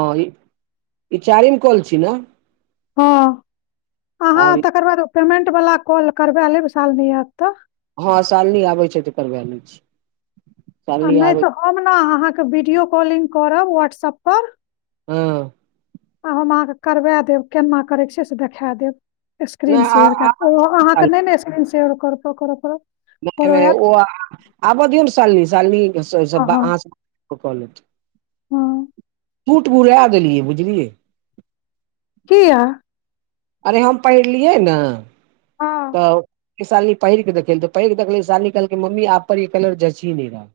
हाँ ई-ई चारिम कॉल छी ने हाँ आब अहाँ तकर बाद पेमेंट वला कॉल करबा लेब सालनी आएत तऽ हाँ सालनी आबै छै तऽ करबा लै छी आ सालनी नहि आबै तऽ हम ने अहाँकेँ वीडियो कॉलिंग करब व्हाट्सप पर हँ आ हम अहाँकेँ करबाए देब केना करै छियै से देखाए देब नहि स्क्रीनसँ आ शेयर आ कऽ ओ अहाँके साल नहि ने स्क्रीन शेयर करऽ पड़त करऽ नहि-नहि आयत ओ-आ-आबऽ दियौ ने सालनी- हँ सालनी-अहाँसभ पपा लेथ हाँ कूट भूलाए देलियै बुझलियै कियाऽ अरे हम पहिरलियै ने हँ तऽ इ सालनी पहिर के देखहीं तऽ पहिर देखल सालनी कहलक मम्मी आप पर ई कलर जच ही नहीं रहा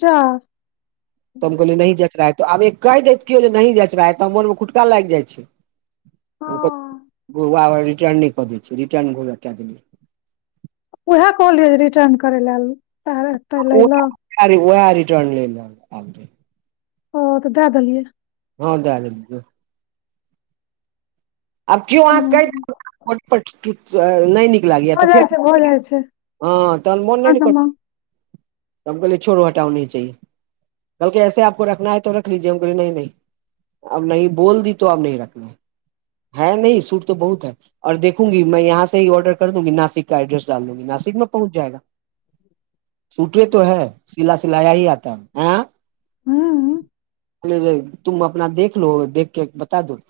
जा तऽ हम कहलियै नी जचरा तो आब एक कहि देत कियौ जे नहीं जच रहा है तऽ मोनमे खुटका लागि जाइ छै हँ [unintelligible] उएह कहलियै रिटर्न करे लऽ ले ले ओ रिटर्न लै लऽ ओ तऽ दए देलियै। हँ द दी अब क्यो अहाँकेँ हँ नै भऽ लाग जाइ फेर छै भऽ जाइ छै हँ त मोन हँ नहि करत तब कहोल छोड़ो हटा नहि चाए। कहलके ऐपो रखना ह त रख लीजए हंगो नहि नहि अब नहि बोल दी तो अब नै रखने है नै सूटो बहुत हऔर देखूंगी मे यहाँ से ऑर्डर कर दूंगी नासिक का एड्रेस। लू नासिक मे पहुँच जाएगा सूटे तो है सिला सिलाया ही आता ह हम्म तुम अपना देख लो देखके बता दऽ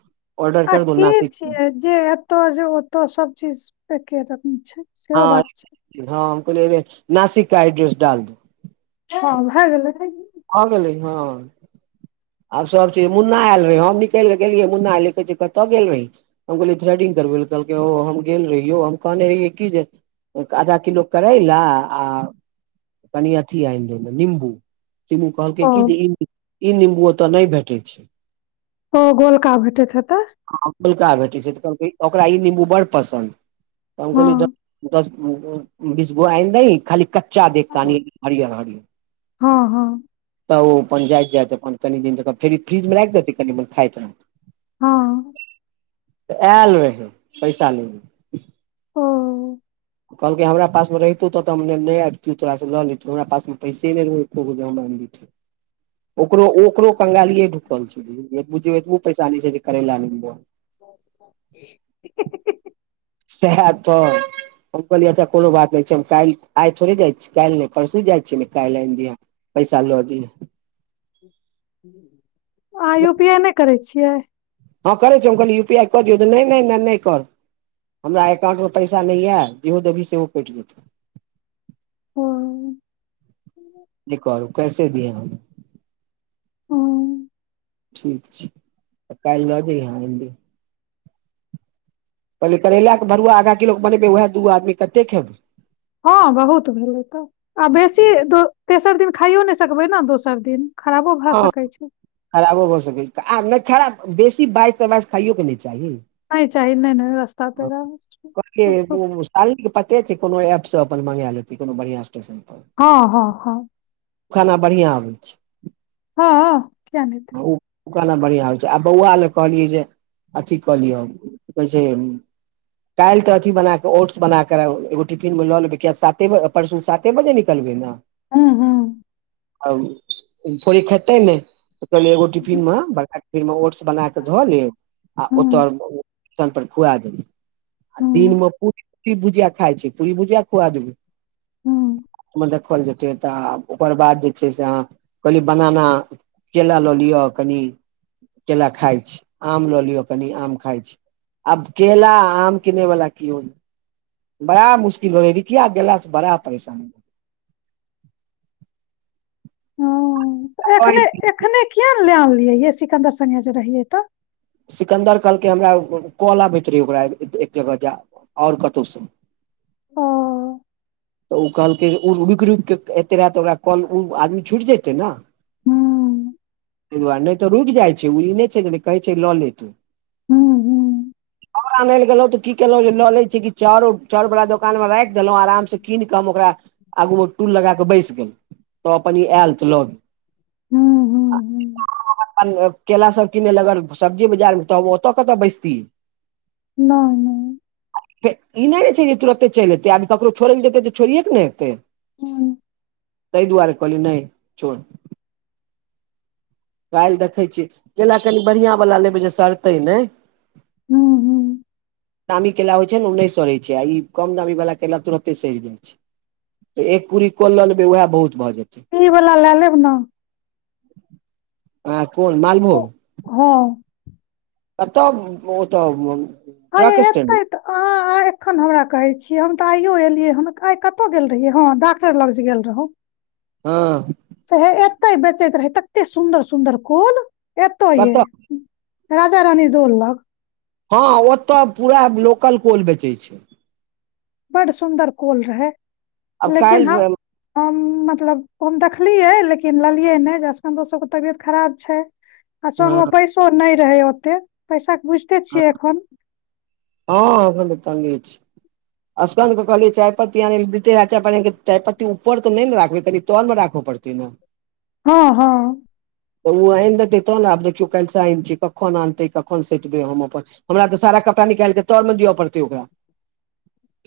ऑर्डर आ कर दो के नासिक में। छिय जे एतऽ जे ओतऽ सभ चीज एक रम छै सेहो हाँ बात छै। हँ हम कहलियै नासिक का एड्रेस डाल द हँ भऽ गेल हँ गेली ह आब सभ चीज मुन्ना आयल रहे हम निकलि कऽ गेलियै मुन्ना ले कहे छै कतहु गेल रही हम कहलि यै इडिग करबे कहलकै ओ हम गेल रहियौ हम कहने रहियै कि जे। एक आधा किलो करै लऽ आ कनि अथि आ द नीमबू सिमबू कहलकै ओ कऽ जे ई नम्बू ओतय नहि भेटै छै ओ गोलका भेटैत हेते हैं पलका भेटै छै तऽ कहलकै ओकरा ई ना निम्बू बड़ पसन्द तऽ हँ कहली दस बीस गो आइ द खाली चाद कान हँ हर ह हँ तऽ ओ अपन जाइत जाइतत अपन कनि दिन तऽ फे फ्रीज मे लागि देतै कनि म खाइत ह तऽ आयल रहै पैसा ल ओ। कहलकै हमरा पास मे रहितौ तो हम नहि आबितौ तोरा सँ लऽ लेतौ हमरा पास मे पैसे नहि रहौ ओकरो ओकरो कंगालीए ढुकल छै। बझ ब पैस न छै जे करैला भऽ ह सएह तऽ हम कहलियै अच्छा कोनो बात नहि छै हम काल्हि। आइ थोड़े जाय छी काल्हि नहि परसू जाइ छियै ने काल्हि आनि दिय पैसा लऽ दियह आई यू पी ए नहि करै छियै हँ करै छै कहल यू पी आई कऽ दिय तऽ नहि नहि कर हमरा एकाउंट मे पैसा नहि यऽ जेहो देबही सेहो कटटि जेतौ। ओ। एक आर कैसे दिए। ह। ठीक छै तऽ काल्हि लऽ जबह एली कहलै करैलाके भरआ आ किलो बनेबैए दू आदमी कते खेबै हँ बहुत भेलै तऽ आ बेसी तेसर दिन खाइयो नहि सकबै ने दोसर दिन। खराबो भऽ हँ सकै छै खराबो भऽ सकै छै आब नय खराब बेसी बाइस तमाइश खाइयो के नय चाही नय चाही नय [unintelligible] [unintelligible] तरिक त पते छै कोनो एपसँ अपन मेंगा लेतै कोनो बढ़िआं स्टेशन पर हँ हँ हँ खाना बढ़ियां अबै छै हँ किया नै हेतै आउ खाना बढ़िआँ होइ छै आ बौआ लए कहलियै जे अथी क लिय कहै छै काल्हि तऽ अथी बना कऽ ओट्स बना कऽ एगो टिफिन मे लऽ लेबै किय साते परसू साते बजे निकलबै ने हूं हूं [unintelligible] री खेतै नय कहलियै एगो टिफिन मे बड़का टिफिन मे ओट्स बना क धऽ लेब आ ओत हुँ, पर खुआ देबै आ हुँ, दिनमे पूरी भुजिया खाइ छै पूरी भुजिया खुआ देबै हूँ ओहिमे देखल जेतै तऽ आ ओकर बाद जे छै से अह कहलिय बनाना केला लऽ लिअ कनि केेला खाय छी आम लऽ लियो कनि आम खाय छी आब केला आम किने वाला कीयो नै बड़ा मुश्किल होे रिकिया गेला सऽ बड़ा परेशान हूं त एखने एखने किया ने लेऽ अनलियै सिकन्दर संगे जे रहियै तऽ सिकन्दर कहलकै हमरा काॅल आबैत रहै ओकरा एक जगह जा आओर कतौह सँ ओ तऽ उ कहलकै ओ रुकि रुकि केऽ एते रहय तऽ ओकरा कल ओ आदमी छुटि जेतै न हूँ तै दुआरे नहि तऽ रुकि जाइ छै ओ ई नय छै ने कहै छै लऽ ले तू हुँ, हुँ, आओर आनैल गेलउ तऽ की केेलौं जे लऽ लै छि कि चाउर चाउरबला दोकान मे राखि देलौं आराम सँ कीन क हम ओकरा आगूमे टूल लगाक बैस गेलौंउ तब अपन आयल तऽ लऽ गेल हूं हूं हूं अपन केला सभ किनै लगल सब्जी बजार मे तऽ ओतऽ कतऽ बैसती नय नय ई नहि नैँ छै जे तुरते चलि एतै आब ककरो छोड़य लऽ जेतै तऽ छोड़िए कऽ ने ऐतै हूं तै दुआरे कहलियै नय छोड़ काल्हि देखै छियै केला कनि बढ़िआँ वला लेबै जे सड़तै नै हूँ हूँ दामी केला होइ छैय नऽ ओ नय सड़ै छै आ ई कम दामीवला केला तुरते सड़ि जाइ छै एक कूड़ी को लऽ लेबै उएह बहुत भऽ जेतै ई बला लऽ लेब नऽ हं कोन मालभोग हूं आऽ तब ओतऽ हयै ट्रक स्टैंड हेतै तऽ अहाँ अहाॅं एखन हमरा कहै छियै हम तऽ आइयो एलियैहन आइ कता गेल रहियै हँ डॉक्टर लग जे गेऽल रहौं ह सेहो एते बेचैत रहै ते सुन्दर सुन्दर कोल सेहो एता यै कतऽ राजा रानी दोल लग। ह ओतऽ पूरा लोकल कोल बेचैत छैय बड़ सुन्दर कोल रहै आब लेकिन काल्हि हम हम मतलब ओ हम देखलियै लेकिन लेलियै नहि सभके तबियत खराब छैय आ संगमे हँ पैसो नहि रहै ओतेक पैसाके बुझ ह अहूँ त तगे छी सकंद के कहलियै चायपत्ती आनय लेल दैते रहै चायपत्ती आनि कऽ चायपत्ती ऊपर त नहि ने राखबै कनि तरमे राखऽ पड़तै ने ह ह तऽ ओ आनि देतै त ने देखियो कैइल सैन छियै कखन आनतै कखन सेट करतै अपन हमरा तऽ सारा कपड़ा निकालिके तर मे दिअ पड़तै ओकरा।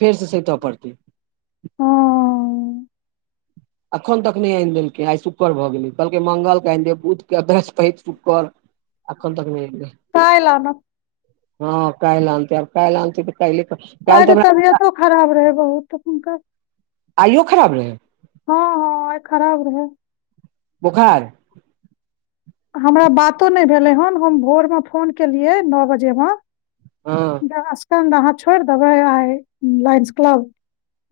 फेरस सतऽ पड़तै ह एखन तक नहि आनि देलकै आइ शुकर भ गेलै कहलकै मंगल के आनि देब बुधके बृहस्पैत फेर शुकर एखन तक नहि आनि देलकैय काल्हि आनब हँ काल्हि आनतै आब काल्हि आनतै [unintelligible] आइ त। तबियतो खराब रहै बहुत हुनकर आइयो खराब रहै। ह ह आइ खराब रहै बोखार। हमरा बातो नहि भेलै हन हम भोर मे फोन केलियै नओ बजेमे ह अहाँ स्केंड छिएर देबे आइ लिनेस क्लाब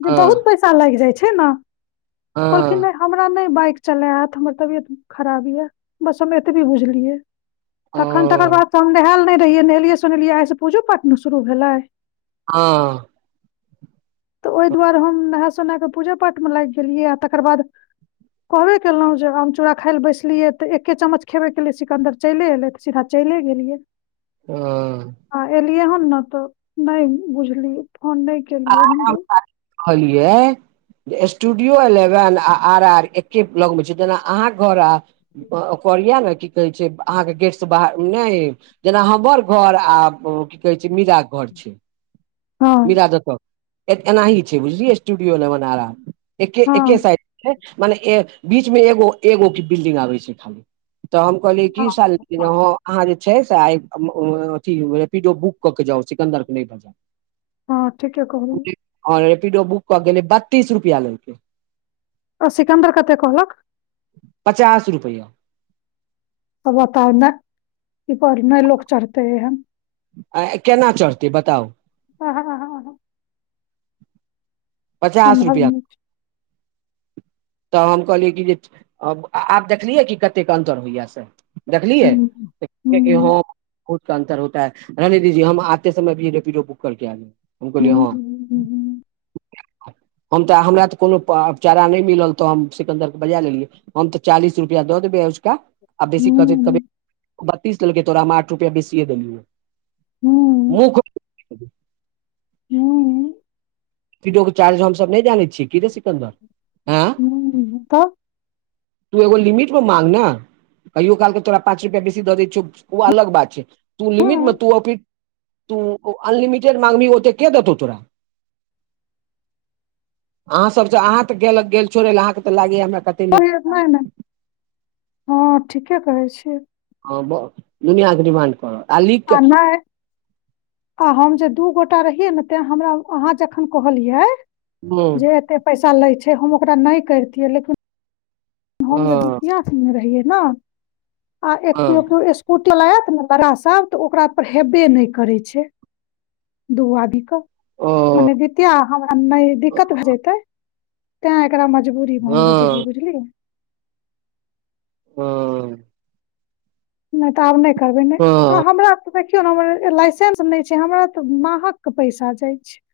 इ हँ बहुत लागि जाइ छै ने कहलखिन हँ हमरा नहि बाइक चलए हेतै हमर तबियत बड़ खराब य बस हम एतबे बुझलियै तखन तकर ओ बादस हम नहायल नहि रहियै नहेलियै सोनेलियै आइस पूजो पाठने शुरू भेलै हू तऽ ओहि दुआरे हम नहा सोना कऽ पूजा पाठमे लागि गेलियै आ तकर बाद कहबे केलहुँ जे आम चूड़ा खाय ले बैसलियै तऽ तऽ एके चमच खेबैके लिए सिकन्दर चलि अयलै तऽ सीधा चलि गेलियै। ह आ एलियै हन ने तऽ नहि बुझलिय फोन नहि आ केलियै हम जे कहलियै स्टूडियो एलेवेन आ आर आर एके लग मे छै जेना अहाँ घर आ कोरिया ल की कहे छै अहाँकेँ गेट से बाहर नहि जेना हमर घर आ कि कहे छै मीरा के घर छै। हँ मरा दक एनाही छै बुझलिय स्टूडियो ल बना रहा एके एके हँ साइड से छै मने बीच मे एगो एगो बिल्डिंग आबै छै खाली तऽ हम कहलिय कि साल जे अहाँ जे छै से आ अथि रेपिडो बुक कऽ के जाउ सिकन्दर के नहिर जाउ। ह ठीके कहल। आओर रेपीडो बुक कऽ गेलै बत्तीस रुपआ लै क ओ सिकमबर कत कहलकऽ पचास रुपैआ तब बताउ नहि ई पर नहि लोक चढ़तेहन। आ केना चढ़तै बताउ। आ ह आ ह पचास सम्भव रुपआ नहि तऽ हम कहलियै कि जे आब देखलियै कि कतेक अन्तर होइया स देखलियै। तब बहुत अन्तर होता है रहने दीजिए हम आते समय भी रेपीडो बुक करके हम कहलिय हँ हम तऽ हमरा तऽ कोनो चारा नहि मिल लऽ तऽ हम सिकन्दर के बजा लेलियै हम तऽ चालीस रुपआ द देबे ओझका आ बेसी कहतै कभी बतीस लेले कै तोरामे आठ रुपआ बेसीए देलियै हू हूँ रेपीडो के चार्ज हमसभ नहि जानै छियै कि रे सिकन्दर ह। तब तू एगो लिमिट मे माग ने। कहियो काल के तोरा पाँच रुपआ बेसी दऽ दै छौ ओ अलग बात छै तू लिमिट मे हम्म, तू तू अनलिमिटेड मंगमी ओत के देत तोरा। अहाँ सभ तऽ अहाँ तऽ गेल गेल छोड़ लए अहाँकेँ तऽ लागेए हमरा कत नहि नहि हँ ठीके करै छियै। हैं दुनिया के डिमांड करत। लिख आ कऽ नै आ हम जे दू गोटा रहियै ने तै हमरा अहाँ जखन कहलियै हँ जे एते पैसा लै छै हम ओकरा नहि करितियै लेकिन हम जे हँ द्वितयथ मे रहियै ने आ एक हँ केओ केओ स्कूटी आत ने लड़का सभ तऽ ओकरा पर हेबे नहि करै छै दू आदीके ओ मने जितिया हमरा नहि दिक्कत भए जेयतै तै एकरा मजबूरी मे हम हँ हँ बजेलियै बुझलियै। ह नहि तऽ आब नहि करबै नहि आ हँ हमरा तऽ देखियौ ने हमर लाइसेस नहि छै हमरा तऽ महकऽ के पैसा जाइ छै।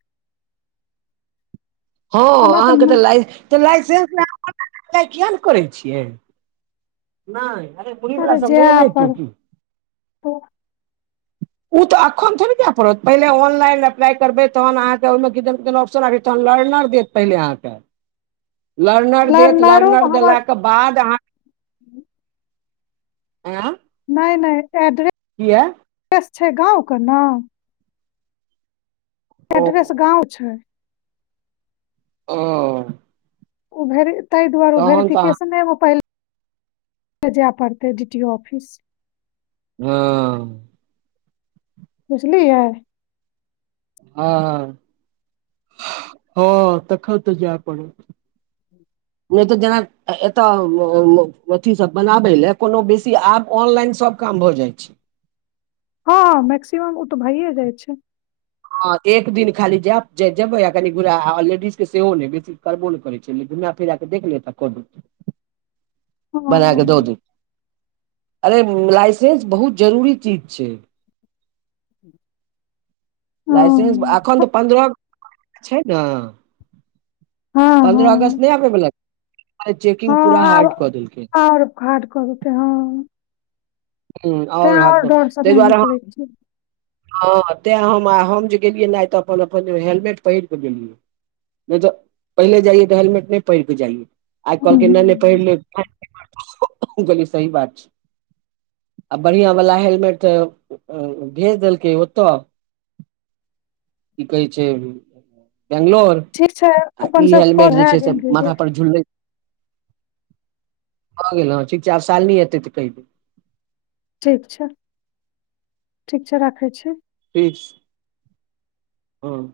हँ हमरा अहाँकेँ न- तऽ तऽ लाइसेंस अप्लै किएक नहि करै छियै। नहि अरे मुरही बला सभ नहि एलैहे क्यो ओ। ऊ तऽ अखन थोड़े जाय पड़त पहिले ऑनलाइन अप्लाइ करबै तहन अहाँकेँ ओहिमे किदन किदन ऑप्शन आरी एतय तहन लरनर के पहिले अहाँकेँ लरनर देत लरनर लर्नरोमे से हमर लयके बाद अहाँ आँय नहि नहि एड्रे किया एड्रेस छै गाव कऽ नाम ओ एड्रेस गाव छै ओ उ ताहि दुआरे उ तहन तऽ भेरिफिकेशने मे खुल ते जाय पड़तै डि टी ओ ऑफिस। हँ बुझलियै। हँ- हँऽ--हँ तखन त जाय पड़त [inaudible] नै तऽ जेना एतय अ-अथी सब बनाबै लेए कोनो बेसी आब ऑनलाइन सब काम भऽ जाय छैय। हँऽ हँ मेक्सिमम ओ तऽ भऽए जाय छैय हँ एक दिन खाली जेब जेबै कनि बुरा लेडीज के सेहो नै बेसी करबो नै करय छैय घुमा फिरा के देख लिय त कोडु बना क दऽ हँ दियौ। अरे लाइसेंस बहुत जरूरी चीज छैय। लाइसेंस आ हँ एखन तऽ पन्द्रह छैय न हँ पन्द्रह हँ अगस्त नै आबैबला आइ चेकिंग हँ पूरा आरो हार्ड कऽ देलकै आओर [unintelligible] हँ हुं तें और आओर हरदम डर स ताहि नै दुआरे हम निकलै छैय हँ तेंय हम आ हम जे गेलियै ने आइ तऽ अपन-अपन हेलमेट पहिर क गेलियै नै ज पहिले जाइयै तऽ हेलमेट नै पहिर क जाइयै आइ हूं कहलकै हूं नै नै पहिर ले हम कहलियै सही बात छैय आ बढ़िया वाला हेलमेट भेज देलकै ओतऽ की कहै छै बेंगलोर ठीक छै आ अपन ई सब कॉल हेलमेट जे भए छैय गेल से दीदी माथा पर झुलबैत भऽ गेल हँ ठीक छै आब शालनी एतै तऽ कहि देब ठीक छै। ठीक छै राखै छी। [unintelligible] -हँ